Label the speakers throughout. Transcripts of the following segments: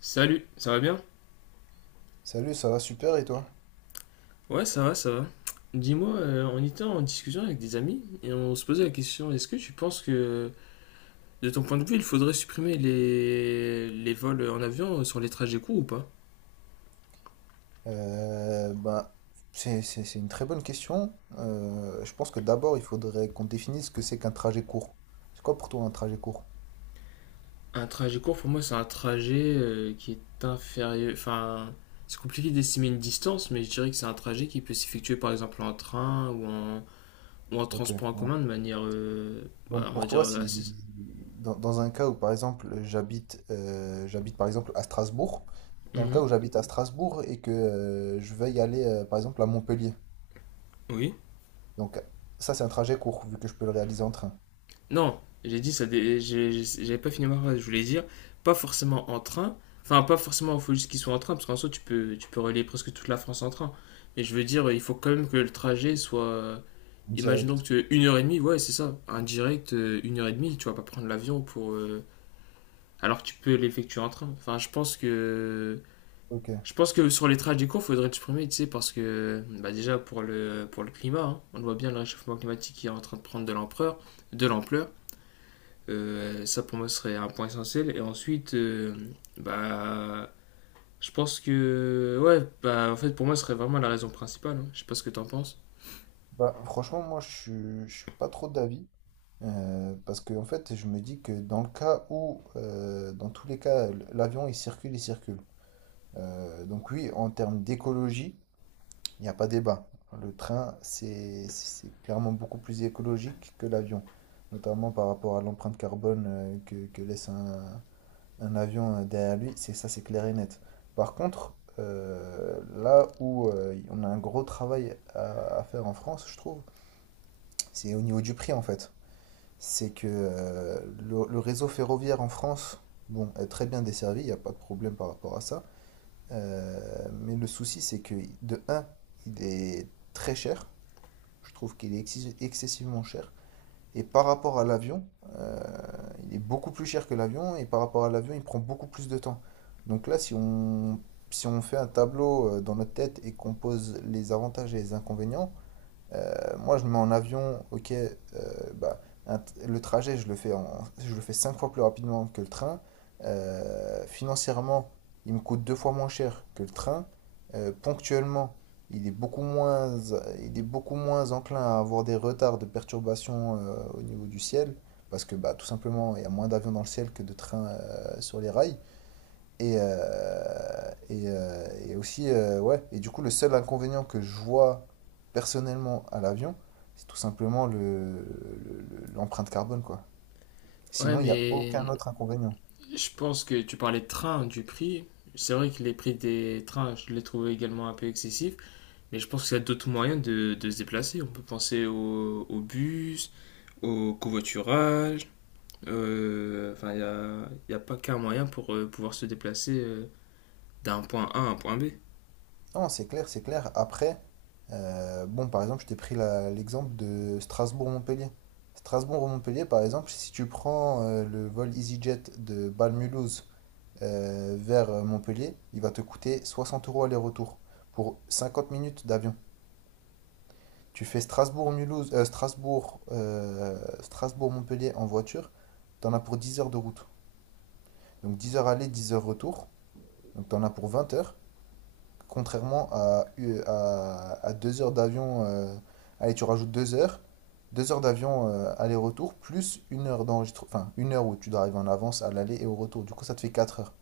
Speaker 1: Salut, ça va bien?
Speaker 2: Salut, ça va super et toi?
Speaker 1: Ouais, ça va, ça va. Dis-moi, on était en discussion avec des amis et on se posait la question, est-ce que tu penses que, de ton point de vue, il faudrait supprimer les vols en avion sur les trajets courts ou pas?
Speaker 2: Euh, ben, c'est une très bonne question. Je pense que d'abord, il faudrait qu'on définisse ce que c'est qu'un trajet court. C'est quoi pour toi un trajet court?
Speaker 1: Un trajet court, pour moi, c'est un trajet qui est inférieur... Enfin, c'est compliqué d'estimer une distance, mais je dirais que c'est un trajet qui peut s'effectuer, par exemple, en train ou en
Speaker 2: Ok.
Speaker 1: transport en commun de manière, bah,
Speaker 2: Donc
Speaker 1: on va
Speaker 2: pour
Speaker 1: dire,
Speaker 2: toi,
Speaker 1: assez...
Speaker 2: si dans un cas où par exemple j'habite par exemple à Strasbourg, dans le cas
Speaker 1: Mhm.
Speaker 2: où j'habite à Strasbourg et que je veux y aller par exemple à Montpellier.
Speaker 1: Oui.
Speaker 2: Donc ça c'est un trajet court vu que je peux le réaliser en train,
Speaker 1: Non, j'ai dit ça. J'avais pas fini ma phrase. Je voulais dire pas forcément en train. Enfin, pas forcément. Il faut juste qu'ils soient en train parce qu'en soi, tu peux relier presque toute la France en train. Mais je veux dire, il faut quand même que le trajet soit.
Speaker 2: en
Speaker 1: Imaginons que
Speaker 2: direct.
Speaker 1: tu es une heure et demie. Ouais, c'est ça. Un direct une heure et demie. Tu vas pas prendre l'avion pour. Alors que tu peux l'effectuer en train. Enfin, je pense que.
Speaker 2: Ok.
Speaker 1: Je pense que sur les trajets courts, faudrait le supprimer, tu sais, parce que bah déjà pour le climat, hein, on voit bien le réchauffement climatique qui est en train de prendre de l'ampleur. Ça pour moi serait un point essentiel. Et ensuite, bah, je pense que, ouais, bah, en fait, pour moi, ce serait vraiment la raison principale, hein. Je sais pas ce que t'en penses.
Speaker 2: Bah franchement je suis pas trop d'avis. Parce que en fait, je me dis que dans le cas où, dans tous les cas, il circule. Donc oui, en termes d'écologie, il n'y a pas débat. Le train, c'est clairement beaucoup plus écologique que l'avion, notamment par rapport à l'empreinte carbone que laisse un avion derrière lui. C'est clair et net. Par contre, là où on a un gros travail à faire en France, je trouve, c'est au niveau du prix en fait. C'est que le réseau ferroviaire en France, bon, est très bien desservi, il n'y a pas de problème par rapport à ça. Mais le souci, c'est que de un, il est très cher. Je trouve qu'il est excessivement cher. Et par rapport à l'avion, euh, il est beaucoup plus cher que l'avion. Et par rapport à l'avion, il prend beaucoup plus de temps. Donc là, si on fait un tableau dans notre tête et qu'on pose les avantages et les inconvénients, moi, je me mets en avion, ok, bah, un, le trajet, je le fais cinq fois plus rapidement que le train. Financièrement, il me coûte deux fois moins cher que le train. Ponctuellement, il est beaucoup moins, il est beaucoup moins enclin à avoir des retards de perturbations au niveau du ciel, parce que bah, tout simplement, il y a moins d'avions dans le ciel que de trains sur les rails. Ouais. Et du coup, le seul inconvénient que je vois personnellement à l'avion, c'est tout simplement l'empreinte carbone, quoi.
Speaker 1: Ouais,
Speaker 2: Sinon, il n'y a aucun
Speaker 1: mais
Speaker 2: autre inconvénient.
Speaker 1: je pense que tu parlais de train, du prix. C'est vrai que les prix des trains, je les trouve également un peu excessifs, mais je pense qu'il y a d'autres moyens de se déplacer. On peut penser au bus, au covoiturage. Enfin, il y a pas qu'un moyen pour pouvoir se déplacer d'un point A à un point B.
Speaker 2: Non, c'est clair, c'est clair. Après, bon, par exemple, je t'ai pris l'exemple de Strasbourg-Montpellier. Strasbourg-Montpellier, par exemple, si tu prends le vol EasyJet de Bâle-Mulhouse vers Montpellier, il va te coûter 60 euros aller-retour pour 50 minutes d'avion. Tu fais Strasbourg-Montpellier en voiture, t'en as pour 10 heures de route. Donc 10 heures aller, 10 heures retour, donc t'en as pour 20 heures. Contrairement à, à 2 heures d'avion, allez, tu rajoutes 2 heures, 2 heures d'avion aller-retour, plus une heure où tu dois arriver en avance à l'aller et au retour. Du coup, ça te fait 4 heures.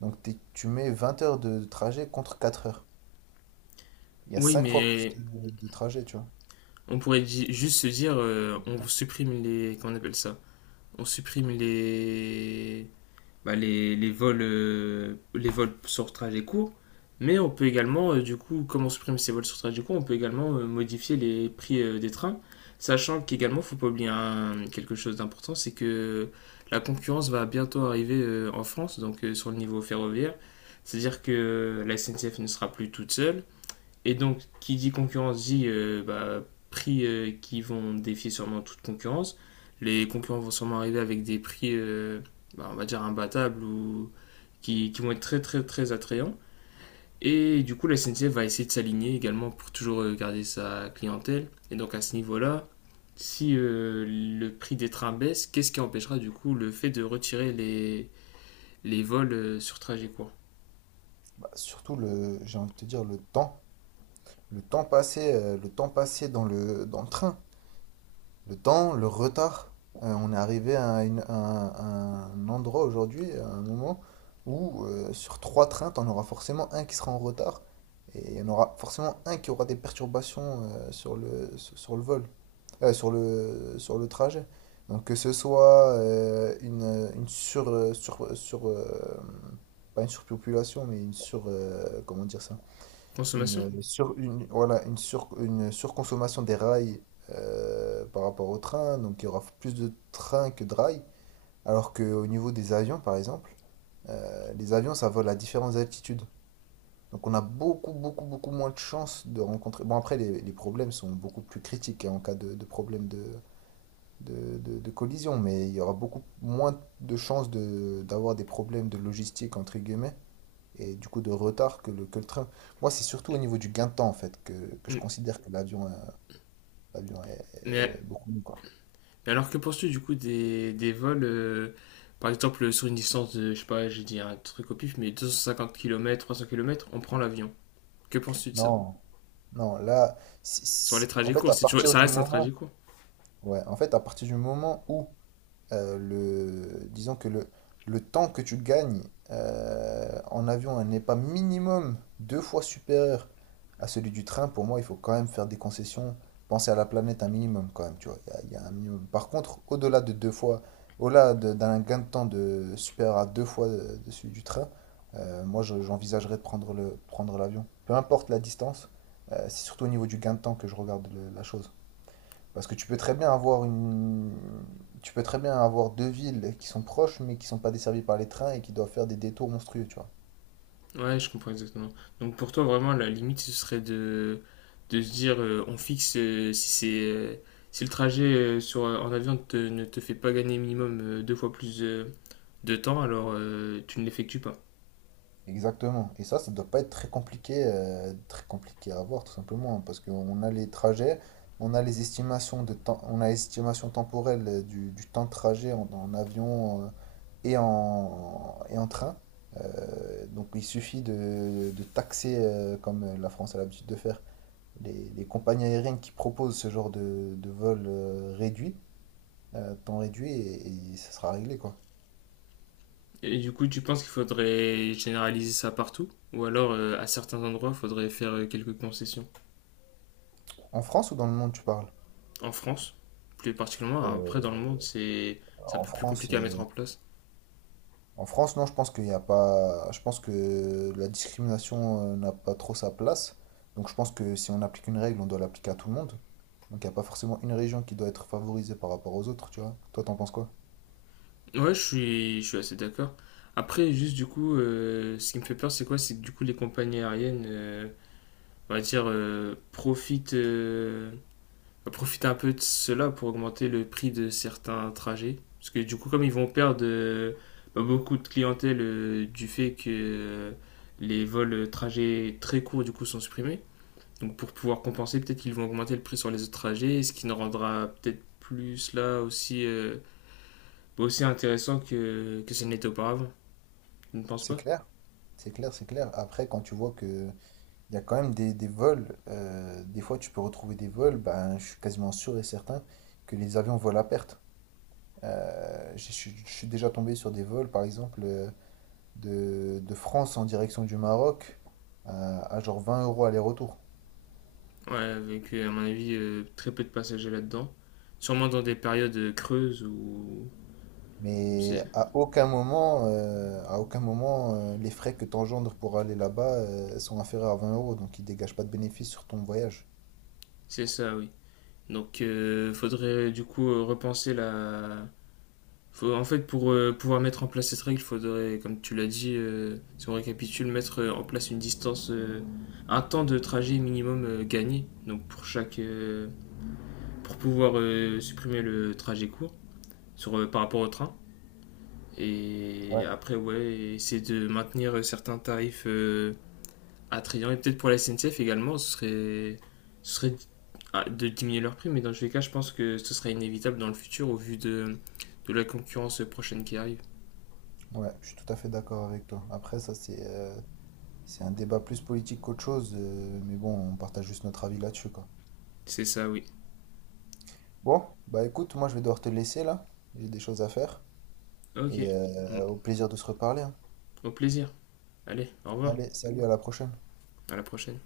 Speaker 2: Donc tu mets 20 heures de trajet contre 4 heures. Il y a
Speaker 1: Oui,
Speaker 2: 5 fois plus
Speaker 1: mais
Speaker 2: de trajet, tu vois.
Speaker 1: on pourrait juste se dire, on supprime les. Comment on appelle ça? On supprime les. Bah, les vols sur trajet court. Mais on peut également, du coup, comme on supprime ces vols sur trajet court, on peut également modifier les prix des trains. Sachant qu'également, faut pas oublier quelque chose d'important, c'est que la concurrence va bientôt arriver en France, donc sur le niveau ferroviaire. C'est-à-dire que la SNCF ne sera plus toute seule. Et donc, qui dit concurrence dit bah, prix qui vont défier sûrement toute concurrence. Les concurrents vont sûrement arriver avec des prix, bah, on va dire, imbattables ou qui vont être très très très attrayants. Et du coup, la SNCF va essayer de s'aligner également pour toujours garder sa clientèle. Et donc, à ce niveau-là, si le prix des trains baisse, qu'est-ce qui empêchera du coup le fait de retirer les vols sur trajet court.
Speaker 2: Bah, surtout, j'ai envie de te dire, le temps passé, dans dans le train, le retard. On est arrivé à, à un endroit aujourd'hui, à un moment où sur trois trains, t'en auras forcément un qui sera en retard et il y en aura forcément un qui aura des perturbations sur sur le vol, sur le trajet. Donc que ce soit une sur, sur, sur pas une surpopulation, mais comment dire ça?
Speaker 1: Consommation.
Speaker 2: Voilà, une surconsommation des rails par rapport au train, donc il y aura plus de trains que de rails, alors qu'au niveau des avions, par exemple, les avions, ça vole à différentes altitudes. Donc on a beaucoup, beaucoup, beaucoup moins de chances de rencontrer… Bon, après, les problèmes sont beaucoup plus critiques hein, en cas de problème de collision, mais il y aura beaucoup moins de chances d'avoir des problèmes de logistique, entre guillemets, et du coup de retard que que le train. Moi, c'est surtout au niveau du gain de temps, en fait, que je
Speaker 1: Mm.
Speaker 2: considère que l'avion
Speaker 1: Mais
Speaker 2: est beaucoup mieux, quoi.
Speaker 1: Mais alors que penses-tu du coup des vols, par exemple sur une distance de, je sais pas, j'ai dit un truc au pif, mais 250 km, 300 km, on prend l'avion. Que penses-tu de ça?
Speaker 2: Non, non, là,
Speaker 1: Sur les
Speaker 2: en
Speaker 1: trajets
Speaker 2: fait,
Speaker 1: courts,
Speaker 2: à
Speaker 1: si tu...
Speaker 2: partir
Speaker 1: ça
Speaker 2: du
Speaker 1: reste un trajet
Speaker 2: moment,
Speaker 1: court.
Speaker 2: ouais, en fait, à partir du moment où disons que le temps que tu gagnes en avion n'est pas minimum deux fois supérieur à celui du train, pour moi, il faut quand même faire des concessions, penser à la planète un minimum quand même, tu vois. Il y a un minimum. Par contre, au-delà de deux fois, d'un gain de temps de supérieur à deux fois de celui du train, moi, j'envisagerais de prendre prendre l'avion. Peu importe la distance, c'est surtout au niveau du gain de temps que je regarde la chose. Parce que tu peux très bien avoir deux villes qui sont proches mais qui sont pas desservies par les trains et qui doivent faire des détours monstrueux, tu vois.
Speaker 1: Ouais, je comprends exactement. Donc pour toi, vraiment, la limite, ce serait de se dire, on fixe si c'est... si le trajet en avion ne te fait pas gagner minimum deux fois plus de temps, alors tu ne l'effectues pas.
Speaker 2: Exactement. Et ça doit pas être très compliqué, à avoir tout simplement, hein, parce qu'on a les trajets, on a les estimations de temps, on a l'estimation temporelle du temps de trajet en avion et en train. Donc il suffit de taxer, comme la France a l'habitude de faire, les compagnies aériennes qui proposent ce genre de vol réduit, temps réduit, et ça sera réglé, quoi.
Speaker 1: Et du coup, tu penses qu'il faudrait généraliser ça partout? Ou alors, à certains endroits, il faudrait faire quelques concessions?
Speaker 2: En France ou dans le monde, tu parles?
Speaker 1: En France, plus particulièrement, après
Speaker 2: Euh,
Speaker 1: dans le monde, c'est un
Speaker 2: en
Speaker 1: peu plus
Speaker 2: France,
Speaker 1: compliqué à mettre
Speaker 2: euh,
Speaker 1: en place.
Speaker 2: en France, non, je pense qu'il n'y a pas, je pense que la discrimination n'a pas trop sa place. Donc, je pense que si on applique une règle, on doit l'appliquer à tout le monde. Donc, il n'y a pas forcément une région qui doit être favorisée par rapport aux autres, tu vois. Toi, t'en penses quoi?
Speaker 1: Ouais, je suis assez d'accord. Après, juste du coup, ce qui me fait peur, c'est quoi? C'est que du coup, les compagnies aériennes, on va dire, profiter un peu de cela pour augmenter le prix de certains trajets. Parce que du coup, comme ils vont perdre bah, beaucoup de clientèle du fait que les vols trajets très courts du coup sont supprimés, donc pour pouvoir compenser, peut-être qu'ils vont augmenter le prix sur les autres trajets, ce qui ne rendra peut-être plus là aussi, bah, aussi intéressant que ce n'était auparavant. Tu ne penses
Speaker 2: C'est
Speaker 1: pas?
Speaker 2: clair, c'est clair, c'est clair. Après, quand tu vois que il y a quand même des vols. Des fois, tu peux retrouver des vols. Ben, je suis quasiment sûr et certain que les avions volent à perte. Je suis déjà tombé sur des vols, par exemple, de France en direction du Maroc à genre 20 euros aller-retour.
Speaker 1: Ouais, avec à mon avis très peu de passagers là-dedans. Sûrement dans des périodes creuses où
Speaker 2: Mais
Speaker 1: c'est
Speaker 2: à aucun moment, les frais que tu engendres pour aller là-bas, sont inférieurs à 20 euros, donc ils dégagent pas de bénéfice sur ton voyage.
Speaker 1: c'est ça, oui. Donc, faudrait du coup repenser la. En fait, pour pouvoir mettre en place cette règle, faudrait, comme tu l'as dit, si on récapitule, mettre en place une distance, un temps de trajet minimum gagné. Donc, pour chaque, pour pouvoir supprimer le trajet court sur, par rapport au train.
Speaker 2: Ouais.
Speaker 1: Et après, ouais, essayer de maintenir certains tarifs attrayant. Et peut-être pour la SNCF également, ce serait ah, de diminuer leur prix, mais dans tous les cas, je pense que ce sera inévitable dans le futur au vu de la concurrence prochaine qui arrive.
Speaker 2: Ouais, je suis tout à fait d'accord avec toi. Après, ça, c'est un débat plus politique qu'autre chose, mais bon, on partage juste notre avis là-dessus, quoi.
Speaker 1: C'est ça, oui.
Speaker 2: Bon, bah écoute, moi je vais devoir te laisser là. J'ai des choses à faire. Et
Speaker 1: Ok. Mm.
Speaker 2: au plaisir de se reparler, hein.
Speaker 1: Au plaisir. Allez, au revoir.
Speaker 2: Allez, salut, à la prochaine.
Speaker 1: À la prochaine.